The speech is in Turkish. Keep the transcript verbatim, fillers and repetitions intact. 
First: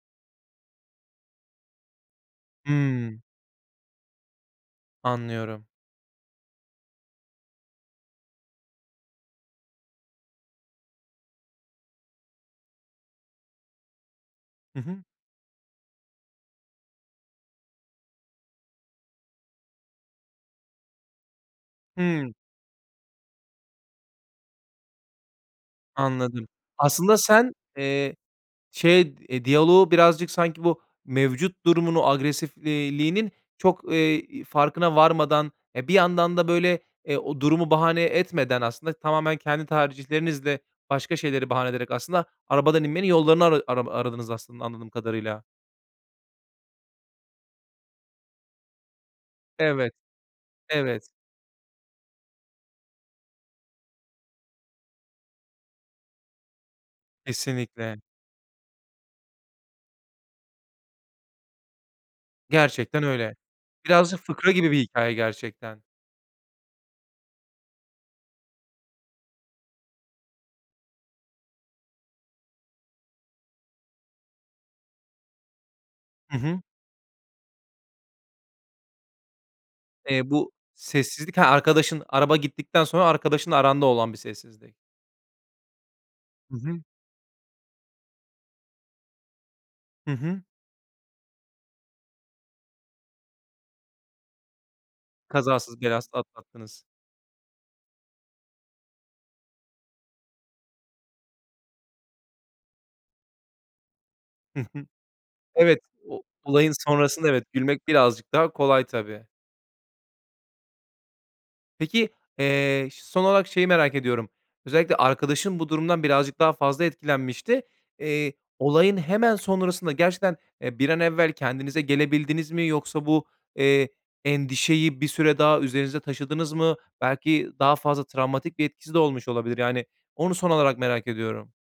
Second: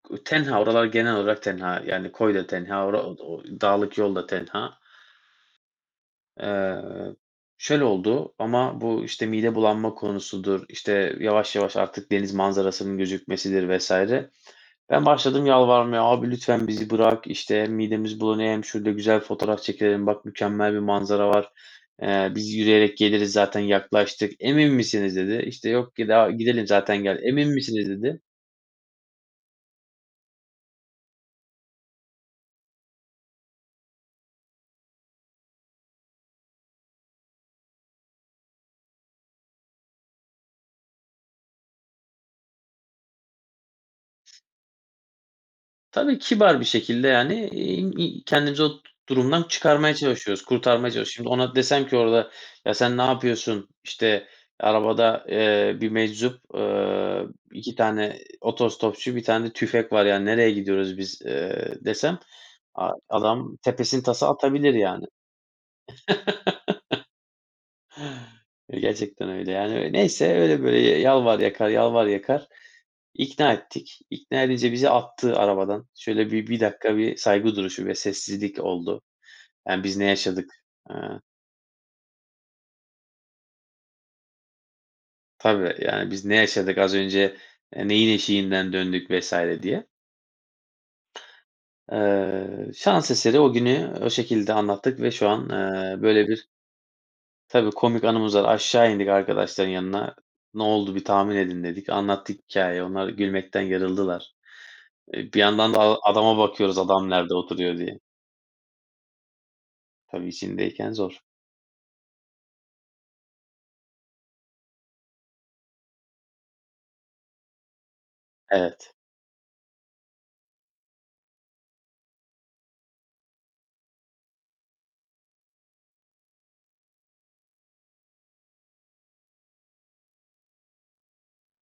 U tenha, oralar genel olarak tenha, yani, koy da tenha, ora o Hımm. d o dağlık yolda tenha. Anlıyorum. Eee, şöyle oldu, ama bu işte mide bulanma konusudur, işte, yavaş yavaş, artık deniz manzarasının gözükmesidir vs. Hı hı. ben başladım yalvarmaya "Abi lütfen bizi bırak." işte, "Midemiz bulanıyor, hem şurada güzel fotoğraf çekilelim, bak mükemmel bir manzara var. Eee, Hımm. biz yürüyerek geliriz zaten yaklaştık." "Emin misiniz?" dedi. İşte, yok ki daha Anladım, gidelim zaten aslında gel "Emin sen, misiniz?" eee, dedi. şey, e, diyaloğu birazcık, sanki bu mevcut durumunu agresifliğinin çok, eee, farkına varmadan, e, bir yandan da böyle, e, o durumu bahane etmeden aslında tamamen kendi tercihlerinizle başka şeyleri bahane ederek aslında arabadan inmenin yollarını ara arama aradınız aslında anladığım kadarıyla. Tabii, kibar bir şekilde, yani, eee, ııı, kendimizi o durumdan Evet, çıkarmaya çalışıyoruz, kurtarmaya evet. çalışıyoruz. Şimdi ona desem ki "Orada, ya, sen ne yapıyorsun, işte, arabada, eee, bir meczup, eee, iki Kesinlikle. tane otostopçu, bir tane tüfek var. Ya, nereye gidiyoruz biz, eee?" desem a Gerçekten öyle, adam tepesinin birazcık tası fıkra gibi atabilir, bir yani. hikâye gerçekten. Ya gerçekten öyle, yani, neyse öyle böyle, yalvar yakar, yalvar yakar, ikna ettik. İkna edince bizi attı arabadan. Şöyle Hı bir bir hı. dakika, bir saygı duruşu ve sessizlik oldu ya, biz ne Eee, yaşadık, bu eee? sessizlik He, arkadaşın araba gittikten sonra arkadaşınla aranda olan bir sessizlik. Tabii, yani, biz ne Hı yaşadık hı. az önce, e, neyin eşiğinden döndük vs. diye. Hı hı. Eee, şans eseri o günü o şekilde anlattık ve şu an, Kazasız, eee, belasız böyle bir atlattınız. Tabii, komik anımız da var, aşağı indik arkadaşların yanına, "Ne oldu bir tahmin edin." dedik, anlattık hikâyeyi, onlar gülmekten yarıldılar. Hı hı, E, bir yandan da evet, a o adama olayın bakıyoruz adam sonrasında nerede evet, oturuyor gülmek diye. birazcık daha kolay tabii. Tabii, içindeyken zor. Peki, eee, ş son olarak şeyi merak ediyorum. Özellikle arkadaşın bu durumdan birazcık daha fazla etkilenmişti, eee, Evet. olayın hemen sonrasında gerçekten, e, bir an evvel kendinize gelebildiniz mi yoksa bu, eee, endişeyi bir süre daha üzerinizde taşıdınız mı? Belki daha fazla travmatik bir etkisi de olmuş olabilir, yani, onu son olarak merak ediyorum.